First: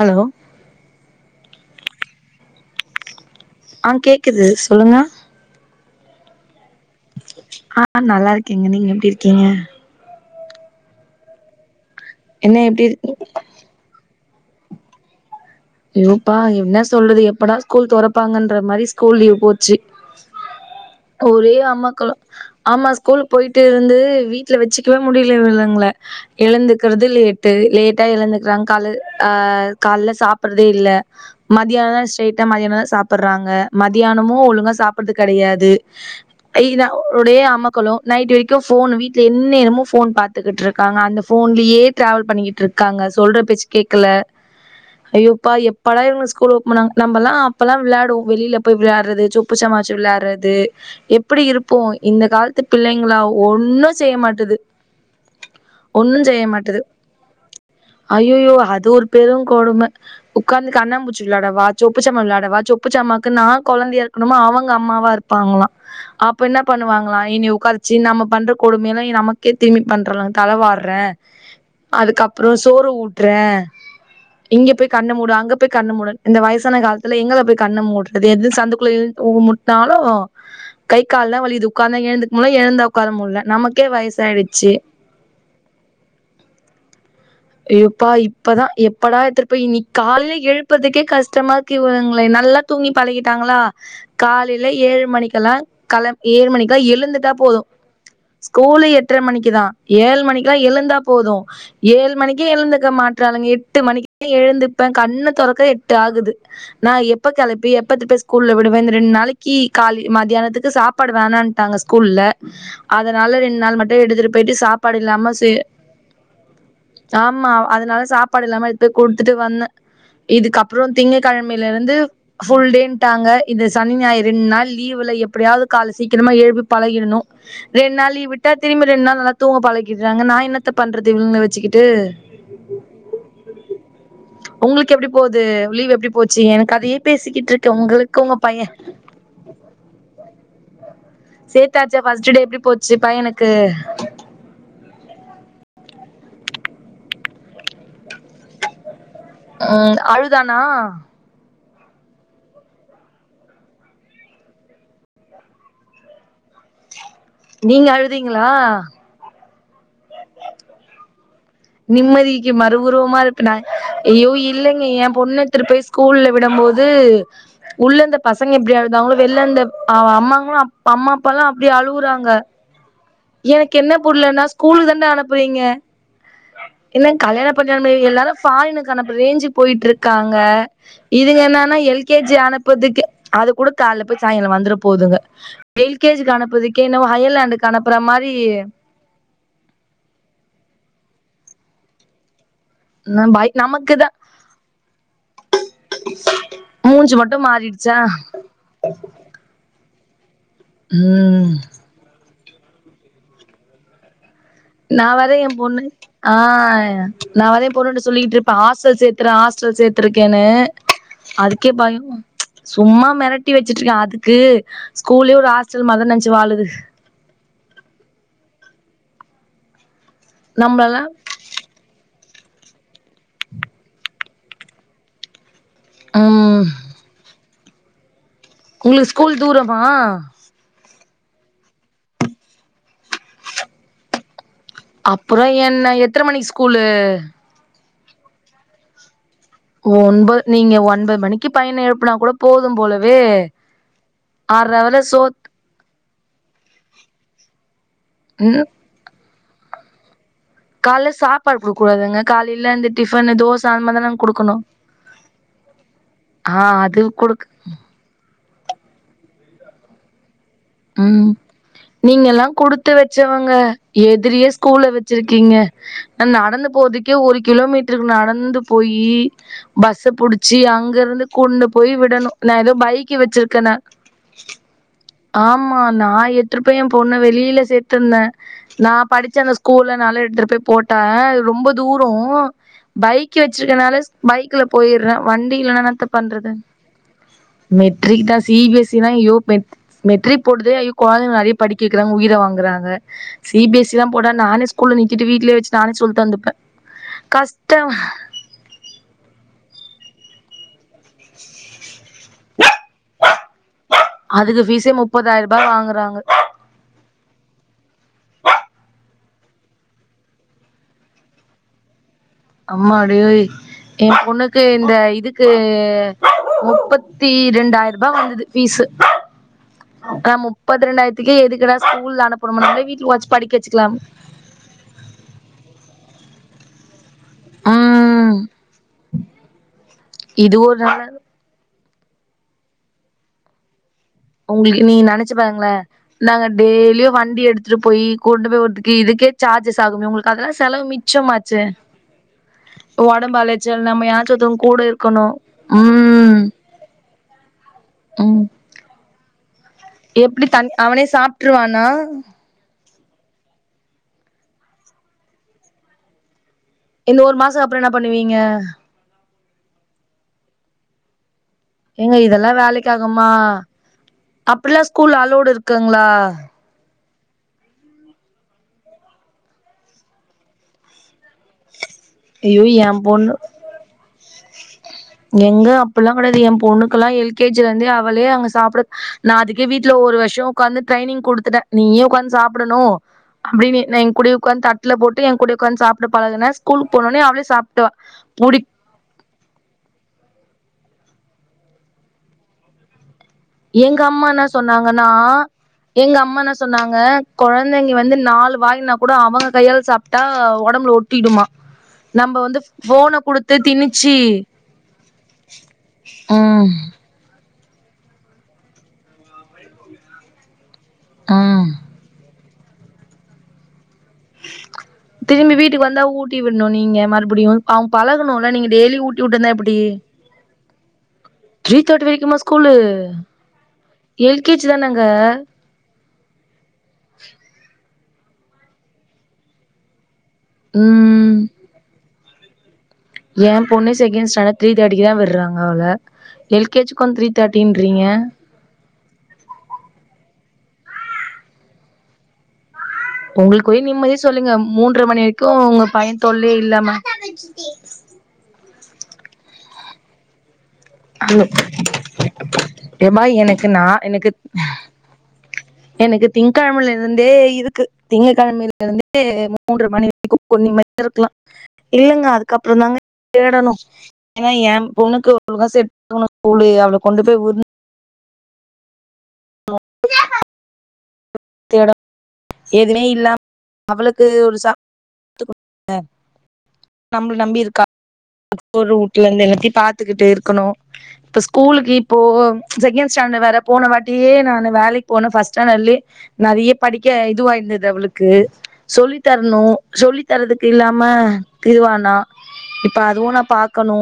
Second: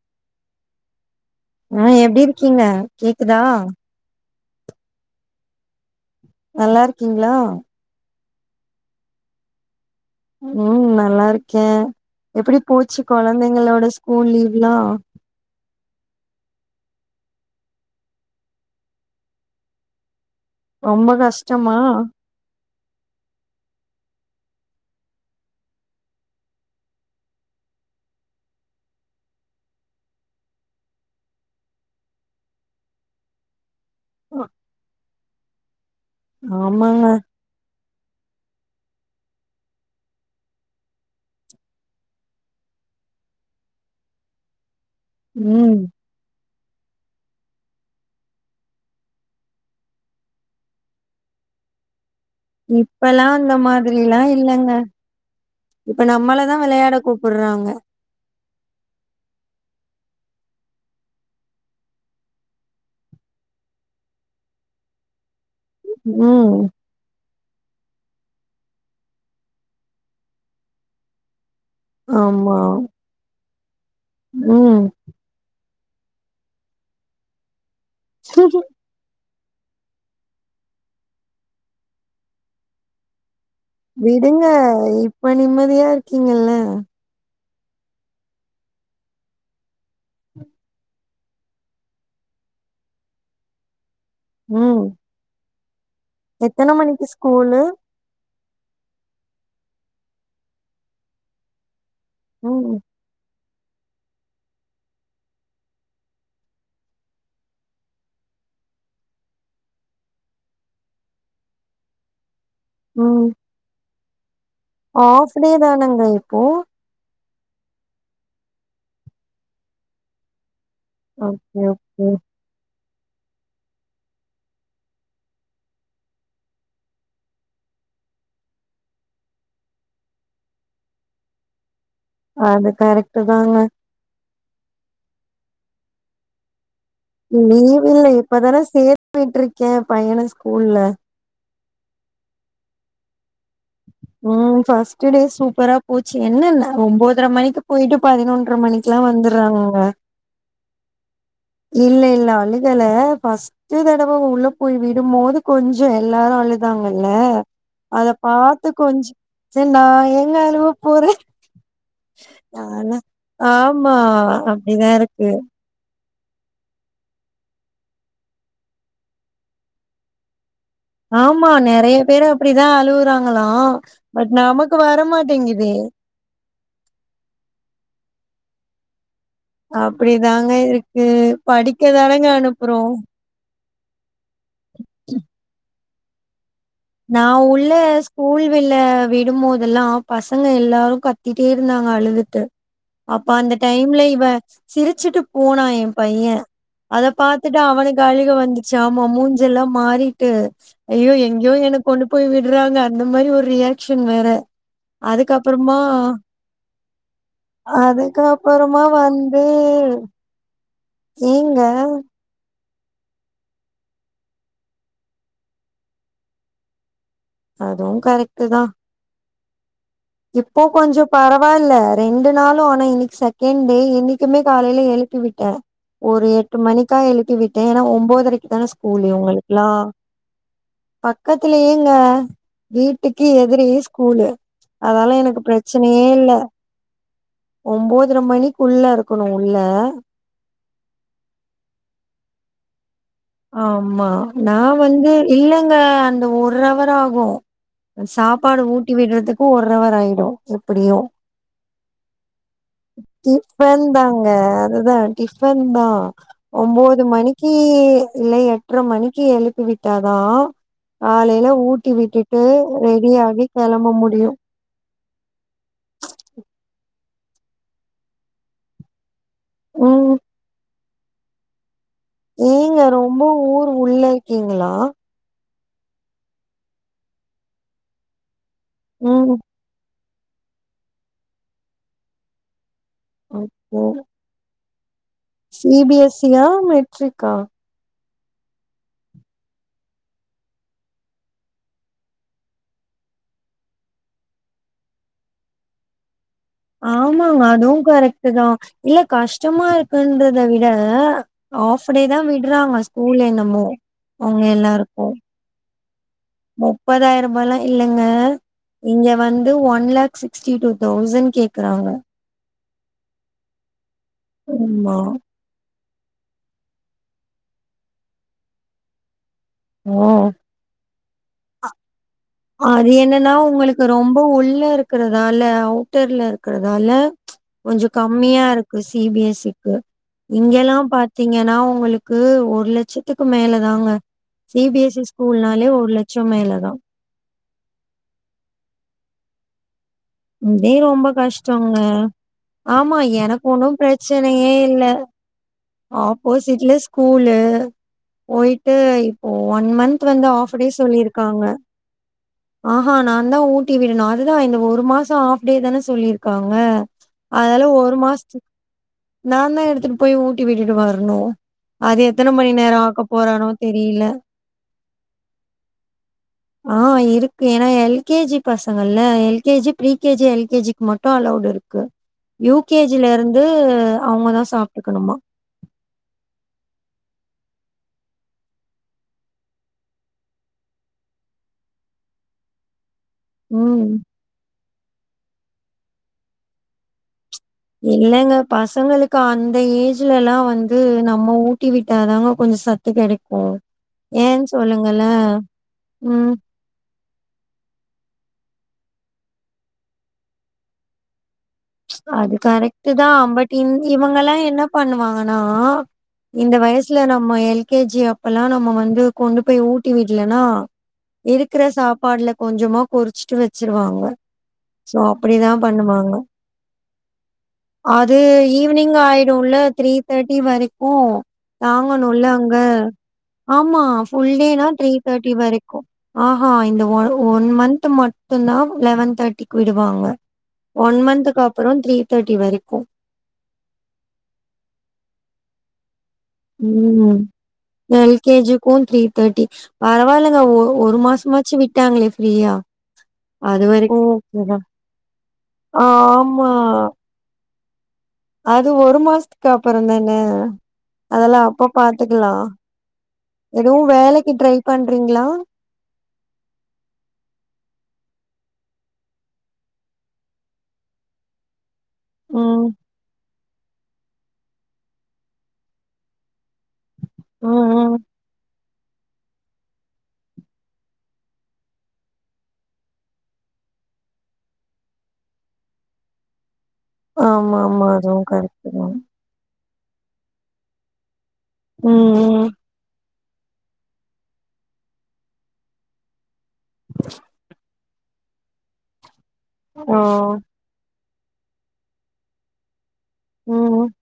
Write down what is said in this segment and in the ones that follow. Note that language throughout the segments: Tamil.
ஹலோ ஆ எப்டி இருக்கீங்க கேக்குதா அ கேக்குது சொல்லுங்க நல்லார்க்கீங்ளா ஆ நல்லார்க்கேங்க நீங்க எப்டி இருக்கீங்க ம் நல்லா இருக்கே எப்டி என்ன போச்சு இருக்கீங்க கொழந்தைங்களோட ஸ்கூல் லீவ்லா ஐயோப்பா இன்ன சொல்றது எப்படா ஸ்கூல் தொறப்பாங்கன்ற மாரி ஸ்கூல் லீவ் போச்சு ரொம்ப ஒரே கஷ்டமா அம்மக்களோ ஆமா ஸ்கூலு போயிட்டு இருந்து வீட்ல வச்சுக்கவே முடில இவலுங்ள எழுந்துக்கற்து லேட்டு லேட்டா எழுந்துக்கிறாங் கால அ கால்ல சாப் ப்றதே இல்ல மதியான ஸ்ரைட்ட மதியந்தா சாப்பிற்றாங்க மதியானமு ஒழுங்க சாப் ப்றது கடையாது டெய்தா ஆமாங்க ஒடே அமக்களு நைட் வெரைக்கு ஃபோன் வீட்ல என்நேரமு ஃபோன் பாத்துகிட்ருக்காங்க அந்த போன்லியே டிராவல் பண்ணிக்கிட்ருக் காங்க சொல்ற பேச்சு கேக்கல ஐயோப்பா ம் எப்படா இவங்க ஸ்கூல் போனாங் நம்பல்லா அப்பலா விளாடுவோ வெளியில போய் விளையாட்றது சொப்பு சமாவச்சு விளையாட்றது எப்பிடி இருப்போ இந்த காலத்து பிள்ளைங்களா இப்பல்லா அந்த ஒன்னு செய்ய மாதிரில்லா மாட்டுது இல்லங்க இப்ப நம்மளதா வெளையாட கூப்பிற்றாங்க ஐய்யய்யோ அது ஒரு பெரும் கொடும உக்காந்து கண்ணா பூச்சி விளாடவா சொப்பு ஜமா விளாடவா சொப்பு ஜாமாக்கு நா குழந்தையா இருக்குனுமா அவுங்க அம்மாவா இருக் ப்பாங்களா அப்ப ம் என்ன பண்ணுவாங்களா இனி உக்கார சி நம்ம பண்ற கொடுமையெல்லா இ நமக்கே திரும்பி பண்றலங் தலவார்றே அதுக்கப்பறோ ஆமா சோறு ஊட்றே [unintelligible] இங்க போய் கண்ண மூடு அங்க போய் கண்ண மூடுன் இந்த வயசான காலத்துல எங்கள போய் கண்ண மூடுற அது எதுவும் சந்துக்குள்ள இழ் தலவா கை கால்லா வலிகுது உக்காந்தா எழுந்துக் முல எழுந்தா உக்கார முல்ல நமக் விடுங்க இப்ப நிம்மதியா இருக்கீங்கல்ல எப்பா இப்பதா எப்படா எத்துட்டுப்போய் இன்னி காலைல எழுப்புறதுக்கே கஷ்டமா க்கி இவங்களே நல்லா தூங்கி பழகிட்டாங்களா காலைல ம் ஏழு மணிக்கெல்லா கள ஏழு எத்தன மணிக்கா மணிக்கு எழுந்துட்டா போது ஸ்கூலு ஸ்கூல் எட்ர மணிக்குதா ஏழுமணிக்குல்லா எழுந்தா போது ஏழு மணிக் கு ம் எழுந்துக்க மாட்றாலுங்க எட்டு மணிக்கு எழுந்துப்பேன் கண்ண தொறக்க எட்டு ஆகுது நா எப்ப கெளப்பி எப்பத்துட்ட ஸ்கூல்ல விடுவே இந்த ரெண்டு நாளைக்கு காலில மத்தியானத்துக்கு சாப் பாடு வேணான்ட்டாங்க ஸ்கூல்ல அதனால ரெண் நாள் மட்டு எடுத்துட்டு போயிட்டு சாப் ஆ ஆஃப்டே தானங்க இப்போ ஆமா அதனால சாப்பாடு இல்லாம எத்து போய் குடுத்துட்டு வந்த இதுக்கப்பறோ ஓகே திங்க்கெழமைல இருந்து ஓகே ஃபுல் டேன்ட்டாங்க இந்த சனி ஞாயிறு ரெண்டு நாள் லீவுல எப்டியாவ்து கால சீக்கிரமா எழுப்பி பழகிரணு ரெண் நாள் லீவு விட்டா திரிம்ப ரெண் நாள் நல்லா தூங்க பழகிடுறாங்க நா என்னத்த பண்றது இவ்லுங்கள வச்சுகிட்டு அது கரைட்டு தாங்க உங்களுக்கு எப்டி போகுது லீவ் எப்டி போச்சு என கதயே பேசிக்கிட்டுருக்க உங்களுக்கு உங்க பைய போட்டுருக்கே பையன ஸ்கூல்ல சேத்தாச்சா ஃபர்ஸ்டு டே எப்டி போச்சு பையனுக்கு ம் ஃபஸ்ட் டே சூப்பரா போச்சு என்னன்னா ஒம்போதர மணிக்கு போயிட்டு பதினொன்ற மணிக் க்லா வந்துறாங்க ஆ அழுதானா இல்ல இல்ல அழுகல ஃபஸ் ட்டு தடவ உள்ள போய் விடும்போது கொஞ்சோ எல்லாரு அழுதாங்கல்ல நீங்க அத அழுதீங்களா பாத்து கொஞ்சொ சர் நா ஏங்க அழுவ போறே நிம்மதிக்கு நாலா மறுஉருவமா இருப்ப நா ஆமா யய்யோ இல்லங்க அப்டிதா ஏ இருக்கு பொண்ணு எடுத்துட்டு போய் ஸ் கூல்ல விடம்போது உள்ளந்த பசங்க எப்டி அழுதாங்களோ வெள்லந்த அவ அம்மாங்களு அப் பா அம்மா அப்பால்லா அப்டி அழுவுறாங்க தா அழுவுறாங்கல எனக்கு என்ன பட் புரியலன்னா நமக்கு ஸ்கூலுக்கு தான அனுப்புறீங்க வரமாடிங்குதே என்ன கல்யாணோ பண்ண நம்ம எல்லாரு ஃபாரினுக்கு அனுப்புற ரேஞ்சு போயிட்டு இருக்காங்க அப்டிதாங்க இருக்கு இதுங்க என்னன்னா எல் கே படிக்கதானங்க ஜி அனுப்புறோ அனுப்பதுக்கே அது கூட கால்ல போய் சாய்ந்தரோ வந்துற போதுங்க எல் கே ஜி க்கு அனுப்புறதுக் நா உள்ள ஸ்கூல் விள்ள விடும்போதுல்லா பசங்க எல்லாரு கத்திட்டே இருந்தாங்க அழுதுட்டு அப்ப அந்த டைம்ல நமக்குதா இவ சிரிச்சுட்டு போனா எ பைய அத மூஞ்சு மட்டு பாத்துட்டு மாறிடுச்சா அவனுக்கு அழுக வந்துடுச்சு ஆமா மூஞ்சு செல்லா மாரிட்டு ஐயோ ம் எங்யோ எனக் கொண்டு போய் விடுறாங்க அந்த மாரி ஒரு ரியாக்ஷன் வேற நான் வேற எ அதுக்கப்புறமா பொண்ணு ஆ நா வேற எ பொண்ணுட்ட சொல்லிக்ட்டுருப்ப அதுக்கப்புறமா ஹாஸ்டல் சேத்தரே வந்து ஹாஸ்டல் சேத்தருக் கேன்னு ஏங்க அதுக்கே பயமா சும்மா மெரட்டி வச்சுட் இருக்கே அதுக்கு ஸ்கூலு ஒரு ஹாஸ்டல் மாரிதா நெனைச்சு வாழுது அதுவு கரெக்ட் தா இப்போ கொஞ்சோ நம்மளலா பரவா பரவால்ல ரெண்டு நாளு ஆனா இன்னைக்கி செகண்ட் டே இன்னைக்கிமே காலையில எழுப்பி விட்டே ஒரு எட்டு ம் மணிக்கா எழுப்பி விட்டே ஏனா ஒம்போதரைக்கு தான ஸ்கூல் உங்களுக்கு இவங்ளுக்குலா தூரமா பக்கத்துலியேங்க வீட்டுக்கு எதிரே ஸ்கூலு அதலா எனக்கு அப்புறோ என்ன பிரச்சனையே எத்தன இல்ல மணிக்கு ஸ்கூலு ஒம்பதரை மணிக்குள்ள இருக்குணு உள்ள ஒன்பது நீங்க ஒன்பதுமணிக்கு பையன எழுப்புனா கூட போது போல ஆமா நா வந்து சோத் இல்லைங்க அந்த ஒரு ஹவர் ஆகு சாப்பாடு ம் ஊட்டி விடுறதுக்கு ஒரு ஹவர் ஆயிடு எப்டியு கால்ல சாப்பாடு குடுக்க கூடாதுங்க காலையில இந்த டிஃபனு தோச அந்த டிஃன் மாரி தானங்க தாங்க குடுக்கணு அதுதா டிஃன் டீஃபன் தா ஆ ஒம்போது அது குடுக் மணிக்கு டி இல்ல எட்டர மணிக்கு எழுப்பி விட்டாதா ம் காலையில ஊட்டி விட்டுட்டு நீங்கல்லா ரெடியாகி கெளம்ப முடியு ஸ்கூல வச்சிருக்கீங்க நா நடந்து போதுக்கே ஒரு கிலோமீட்டருக்கு நடந்து போயி பஸ்ஸ ம் புடிச்சு அங்க இருந்து கொண்டு போய் விடணு நா ஏதோ பைக்கு வச்சிருக்கேனா ஈங்களா ஆமா நா எத்துரு போய் ஏ பொண்ண வெளியில சேத்திருந்தே நா ம் படிச்ச அந்த ஸ்கூல்லனாலா எடுத்துட்டு போய் போட்டே ரொம்ப தூரோ பைக் ஓகே வச்சிருக்குனால பைக்ல போயிற வண்டில சி இல்லனா பி என்னாத்த எஸ் சி யா பண்றது மெட்ரிக்கா மெடரிக் தா சி பி எஸ் சினா யோ மெட் மெட்ரிக் போடுதே ஐயோ குழந்தைங்க நெறைய படிக்க வைக்கிறாங்க உயிர வாங்குறாங்க சி பி எஸ் சிலா போட்டா நானே ஸ்கூல்ல நித்திட்டு வீட்லே வச்சு நானே சொல்தத்துப்ப ஆமாங்க அதுவு கரெக்ட் தா இல்ல கஷ்டமா இருக் பண்றத விட ஆஃப் டே தா விட்றாங்க ஸ்கூல் என்னமோ ஒங்க எல்லா இருக்கு பா வாங்குறாங்க முப்பதாயிரோ ரூபால்லா இல்லங்க இங்க வந்து one lakh sixty two thousand கேக்குறாங்க அம்மாடியோய் ஏ பொண்ணுக்கு இந்த ஆமா இதுக் கு முப்பத்தி ரெண்டாய்ரூபா வாங்குது பீஸு ஓ ஆ முப்பத் ரெண்டாயிரத்துக்கே எதுக்குடா ஸ்கூல் அனுப் அது என்னன்னா உங்களுக்கு ரொம்ப உள்ள இருக்கிறதால அவுட்டர்ல இருக்கிறதால கொஞ்சோ ம் கம்மியா இருக்கு சி பி எஸ் சிக்கு இது இங்கெல்லா ஒரு நல்லது பாத்தீங்கன்னா உங்களுக் க்கு ஒரு லட்சத்துக்கு மேலதாங்க சி பி உங்ளுக் எஸ் சி நீங்க நெனச்சு ஸ்கூல்னாலே பாருங்கள ஒரு லட்சோ நாங்க மேலதா டெய்லியு வண்டி எடுத் துட்டு போயி கொண்டு போய் வுடுறதுக்கே இதுக்கே சார்ஜஸ் ஆகுமே உங்களுக்கு அதலா இதே செலவு ரொம்ப மிச்சமாச்சே கஷ்டோங்க ஆமா ஒடம்பு எனக்கு ஒன்னு அலச்சல் நம்ம பிரச்சனையே யாற்றத்துக் கூட இல்ல இருக்கணு ம் ஆப்போசிட்ல ஸ்கூலு ம் போயிட்டு இப்போ ஒன் மந்த் வந்து எப்டி ஹாஃப் டே தன் அவனே சொல்லிருக்காங்க சாப்ட்ருவானா ஆஹா நாதா ஊட்டி விடணு அதுதா இந்த ஒரு மாசோ ஹாஃப் டே தான சொல்லி இருக்காங்க இந்த ஒரு மாசோ அதலா அப்றோ என்ன ஒரு பண்ணுவீங்க மாசத்துக் நாதா எடுத்துட்டு போய் ஊட்டி விட்டுட்டு வரணு ஏங்க இதெல்லா வேலைக்காகுமா தெரியல. அப்டிலா ஸ்கூல்ல அலோடு இருக்குங்ளா ஆ இருக்கு ஏன்னா எல் கே ஜி பசங்கள்ல்ல L K G pre K G L K G க்கு மட்டு அலோடுஇருக் கு யூ ஐயோ கே ஏ ஜி பொண்ணு லருந்து அவுங்கதா சாப்ட்டுக்கணுமா எங்க அப்பல்லா கடயாது எம் பொண்ணுக்கெல்லா எல் கே ஜி ல இருந்து அவளே அங்க சாப்ட நா அதுக்கே வீட்ல ஒரு வருஷோ உக்காந்து ட்ரைனிங் குடுத்துட்டே நீயே உக்காந்து சாப்டணு அப்டின் ம். எ என் கூடையே உட்காந்து தட்ல போட்டு எங்கூடயே உக்காந்து சாப்ட்டு பழகுன ஸ்கூல்க் போனோனே அவளே சாப் இல்லங்க பசங்களுக் க்கு அந்த ஏஜ்லல்லா வந்து நம்ம ஊட்டி விட்டாதாங்க கொஞ்சோ சத்து கெடைக்கூ எங்க அம்மா என்னா சொன்னாங்கன்னா எங்க ம். அம்மா என்னா சொன்னாங்க கொழந்தைங்க வந்து நாலு வாயினா கூட அவங்க கையால சாப்ட்டா ஒடம்புல ஒட் ட்டிடுமா அது கரெக்ட்தா பட் இவ் திணிச்சு இவங்கல்லா என்ன பண்ணுவாங்கன்னா இந்த ம் வயசுல நம்ம எல் கே ஜி அப் இப்பல்லா நம்ம வந்து கொண்டு போய் ஊட்டி விட்லனா இருக்கிற ம் சாப்பாடுல கொஞ்சமா கொறிச்ட்டு வச்சிருவாங்க சோ அப்படிதா பண்ணுவாங்க விட்னு நீங்க மறுபடியு அவங்க அது பழகணுல நீங்க ஈவினிங் டெய்லி ஊட்டி விட்டுருந்தா ஆயிடுல்ல எப்டி த்ரீ தேட்டி வரைக்கூ த்ரீ தேர்ட்டி தாங்கணுல்ல வரைக்குமா அங்க ஸ்கூலு ஆமா ஃபுல் எல் கே ஜி டேனா த்ரீ தானங்க தேட்டி வரைக்கூ ஆஹா இந்த ஒ ஒன் மந்த் மட்டுந்தா லெவன் தேட்டிக்கு விடுவாங்க ஒன் ம் மந்த்க்கு அப்புறோ த்ரீ தேட்டி வரைக்கூ ஏ பொண்ணை செகேன்ஸ்டான்டட் த்ரீ தேட்டிக்கிதா விட்றாங்க அவள எல் கே ஜி கொண்டு ம் த்ரீ தேர்ட்டின்றீங்க எல் கே ஜிக்கூ த்ரீ தேட்டி பரவால்லங்க ஒ ஒரு மாசமாச்சு விட்டாங்ளே ஃப்ரீயா அது உங்களுக்கு ஒரே வரைக்கு நிம்மதி சொல்லுங்க ஓகேதா மூன்ற மணி வரைக்கூ உங்க பையன் ஆமா தொல்லே இல்லாம அது ஒரு மாஸ்த்துக்கு அப்புறோ தான அதெல்லா அப்ப பாத்துக்கலா ஏமா எனக்கு எது நா எனக்கு வேலைக்கி ட்ரை பண்றீங்ளா எனக்கு திங்கெழமல இருந்தே இருக்கு திங்ககெழமையில இருந்தே மூன்ற மணி வரைக்கூ கொஞ்ச நம்மதி யா இருக்லா இல்லங்க ம் அதுக்கப்றோ தாங்க தேடணு ஏன்னா ஏ பொண்ணுக்கு அவளுக்கா செட் ஆகணு ஸ்கூலு அவள கொண்டு போய் வுட்னு ம் ம் தேட எதுமே இல்லாம அவளுக்கு ஒரு [inaudible] நம்மள ஆமா நம்பி இருக்கா ஆமா அதுவு கரெக்ட் [inaudible] தா ஒரு வூ ட்லந்து எல்லாத்தையு பாத்துகிட்டு இருக்கணு இப்ப ஸ்கூலுக்கு ம் இப்போ ம் செகண்ட் ஸ்டாண்டட் வேற போன வாட் ட்டியே நானு வேலைக் போன ஃபஸ் ஸ்டாண்டட்லே நறைய படிக்க இதுவாய்ந்து து அவளுக்கு சொல்லி தர்னு ஆ சொல்லி தரதுக்கு இல்லாம இதுவானா இப்ப அதுவு நா ம் பாக்கணு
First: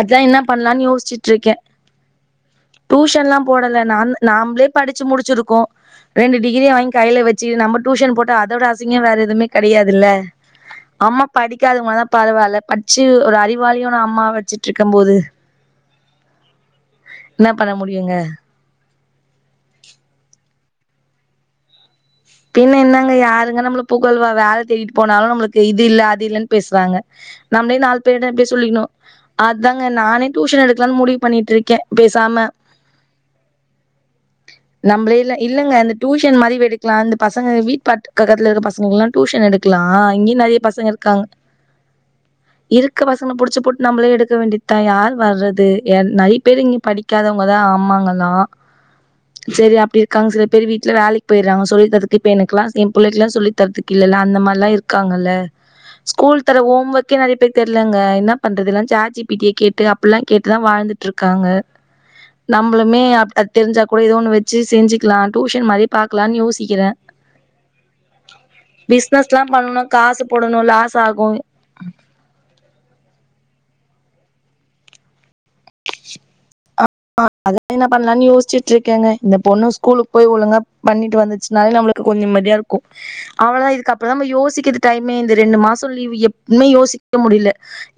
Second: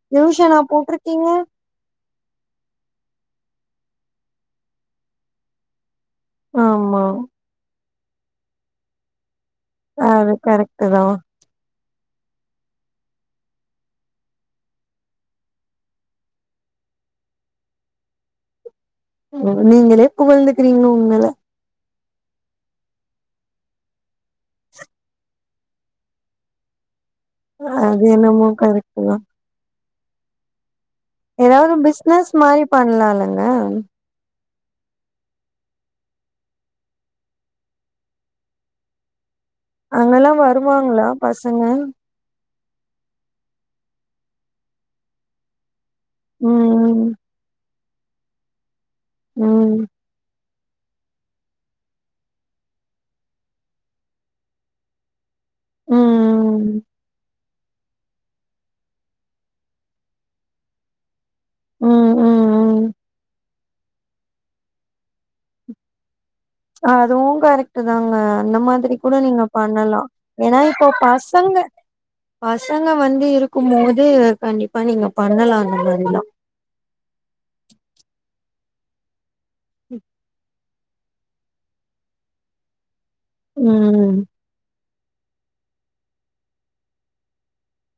அதா என்னா டியூஷனா பண்லான் போட்ருக்கீங்க யோஸ்சுட்ருக்கே டூஷன்லா போடல நா நாம்ப்ளே படிச்சு முடிச்சிருக்கோ ரெண்டு டிகிரிய வாங்கி ஆமா கைல வச்சுகிட்டு நம்ப டூஷன் போட்டா அதோட அசிங்கோ வேற எதுமே க கடயாதுல்ல அது கரெக்ட் தா அம்மா படிக்காதவுங்கல்லா பரவால்ல பட்ச்சு ஒரு அறிவாளியான அம்மா வச்சிட்ருக்கம்போது என்னா பண்ண முடியுங்க ம் நீங்களே புகழ்ந்துக்கிறீங்க உங்கள பின்ன என்னங்க யாருங்க நம்மள புகழ்வா வேல தேடிட் போனாலு நம்மளுக்கு இது இல்ல அது இல்லன் பேசுராங்க நம்ளே நாலு அது பேர்ட இப்டி என்னமோ சொல்லிக்ணு கரெக்ட் தா அதாங்க நானே டூஷன் எடுக்லான் முடிவ் எதாவ்து பிஸ்னஸ் மாரி பண்லாலங்க நம்ளே இல்ல இல்லங்க அந்த டூஷன் மாரி எடுக்லா அந்த பசங்க வீட் பாட் பக்கத்துல இருக்க பசங்களுக்லா டூஷன் எடுக்லா அங்கல்லா இங்கி நெறைய பசங்க வருவாங்களா இருக்காங்க பசங்க இருக்க பசங்கள புடிச்சு போட்டு நம்ளே எடுக்க வேண்டிதா யார் வறது என் நறைய பேரு இங்க ம் படிக்காதவங்கதா அம்மாங்கல்லா செரி ம் அப்டி க்காங் சில பேர் வீட்ல வேலக்கி பொய்றாங்க சொல்லி தர இப்ப எனக்லா ஏ புள்ளைக்லா சொல்லி தர்துக்கு இல்லல்ல அந்த மார்லா இருக்காங்கல்ல ம் ஸ்கூல் தர ம் ஹோம் ஒர்க்கே நெறைய பேர்க் தெர்லங்க என்ன பண்றது எல்லா சாட் ஜி பிடிய கேட்டு அப்பிலா கேட்டுதா வாழ்ந்திட் ருக்காங்க ம் ம் ம் நம்ளுமே அப் அத் தெரிஞ்சா கூடோ எதோ ஒன்னு வெச்சி செஞ்சிக்லா டூஷன் மாரி பாக்லான் யோஷ் அதுவு கரெக் ட்டு தாங்க அந்த மாதிரி கூட பிசினஸ்லா நீங்க பண்ணனுனா பண்ணலா காசு ஏனா போடணு இப்போ லாஸ் ஆகு பசங்க பசங்க வந்து இருக்கும்போது கண்டிப்பா நீங்க பண்ணலா அந்த மாரிலா ஆ ஆ அதா என்ன பண்லான் யோச்சிட்ருக்கேங்க இந்த பொண்ணு ஸ்கூலுக் போய் ஒழுங்கா பண்ணிட்டு வந்துச்சினாலு நம்ளுக்கு கொஞ்ச நிம்மதியாருக்கு அவ்ளதா இதுக்கப்றோ தா ம் நம்ம யோசிக்கிது டைமே இந்த ரெண்டு மாச லீவு எப்மே யோசிக்க முடில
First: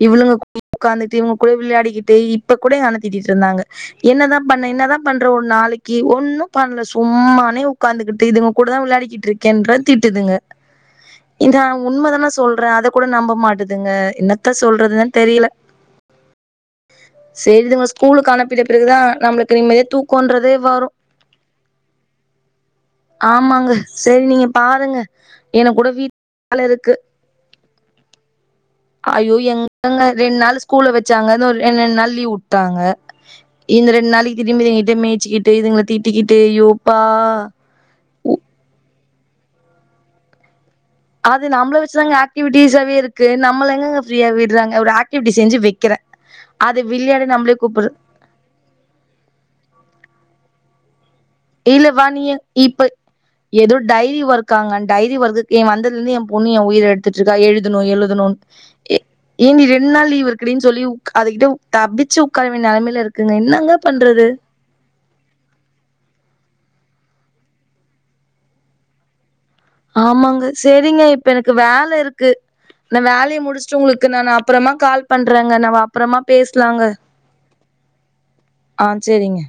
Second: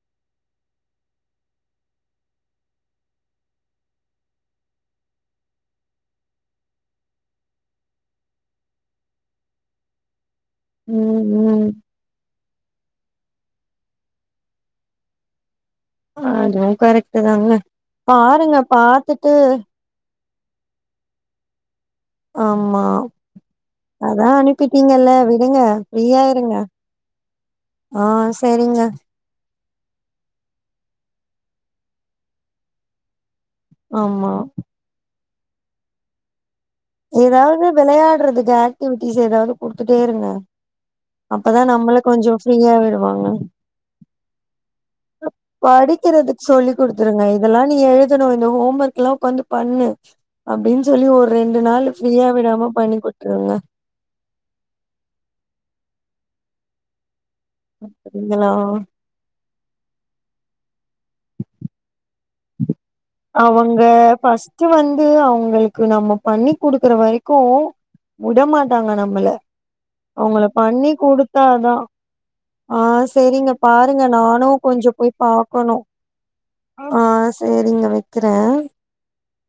இவ்ளுங்க கூட ஒக்காந்துட்டு இவுங்க கூட விளயாடிக்கிட்டு இப்ப கூட எங்க அண்ணே திட்டிட்ருந்தாங்க என்னதா பண்ண என்னதா பண்ற ஒரு நாளைக்கி ஒன்னு பண்ல சும்மானே ஒக்காந்துகிட்டு இதுங்க கூடதா விளயாடிக்கிட்ருக்கேன்ற திட்டுதுங்க ம் இந்த ம் உண்மதான சொல்றே அத கூட நம்ப மாட்டுதுங்க என்னத்த சொல்றதுனே தெரில அதுவு கரெட் சேரி இதுங்கல ஸ்கூலுக்கு அனுப்பிட்ட பிறகுதா நம்ளுக்கு நிம்மதியா தூக்கோன்றதே வரு ஆமா ஆமாங்க சரி அதா நீங்க பாருங்க அனுப்பிட்டீங்கல்ல விடுங்க எனக்கு கூட வீட் ஃப்ரீயா இருங்க வேல இருக்கு ஆ செரிங்க அய்யோ எங்கங்க ரெண் நாள் ஸ்கூல வெச்சாங்க இதோ ஒரு ரெண்ரெண் நாள் லீவ் வுட்டாங்க இந்த ரெண்டு ஆமா நாளிக்கி திரும்பி இதுங்கிட்ட மேய்ச்சிகிட்டு இதுங்கள திட்டிக்கிட்டு அய்யோ எதாது வெளயாட்றதுக்கு ஆக்டிவிட்டிஸ் எதாது குடுத்துட்டே இருங்க அது அப்பதா நம்ள நம்மள வச்சிதாங்க கொஞ்சோ ஃப்ரீயா ஆக்டிவிட்டிஸாவே இருக்கு விடுவாங்க நம்ள எங்கங்க ஃப்ரீயா விட்றாங்க ஒரு ஆக் படிக்கிறது சொல்லி குடுத்துருங்க நம்மளே இதெல்லா நீங்க கூப்புடு எழு துணு இன்னு ஹோம் ஒர்க்ல்லா ஒக்காந்து பண்ணு அப்டின் சொல்லி ஒரு ரெண் டு நாள் இல்ல வா ஃப்ரீயா நீயே விடாம இப்ப பண்ணி குடுதுருங்க ஏதோ டைரி ஒர்க்காங்க டைரி ஒர்க்குக் ஏ வந்தலந்து ஏ பொண்ணு ஏ உயிர எடுத்திட்ருக்கா எழுது ணு எழுதுணுன் சரிங்களா எ ஏ நீ ரெண்டு நாள் லீவ் இருக்குடின் சொல்லி உக் அது கிட்ட தப்பிச்சி உக்கார வேண்டிய நெலமைல இருக் குங்க என்னாங்க அவங்க பண்றது ஃபர்ஸ்ட் வந்து அவுங்ளுக்கு நம்ம பண்ணி குடுக்குற வரைக்கு உட மாட்டாங்க நம்ள அவங்கள ஆமாங்க பண்ணி செரிங்க இப்ப குடுத்தா எனக்கு தா வேல இருக்கு ஆ நா வேலைய சேரிங்க முடிச்சுட்டு பாருங்க உங்களுக்கு நானு அப்பறமா கொஞ்ச கால் போய் பண்றேங்க பாக்கணு நம்ம அப்பறமா பேசலாங்க ஆ சேரிங்க வெக்கறே ஆ சேரிங்க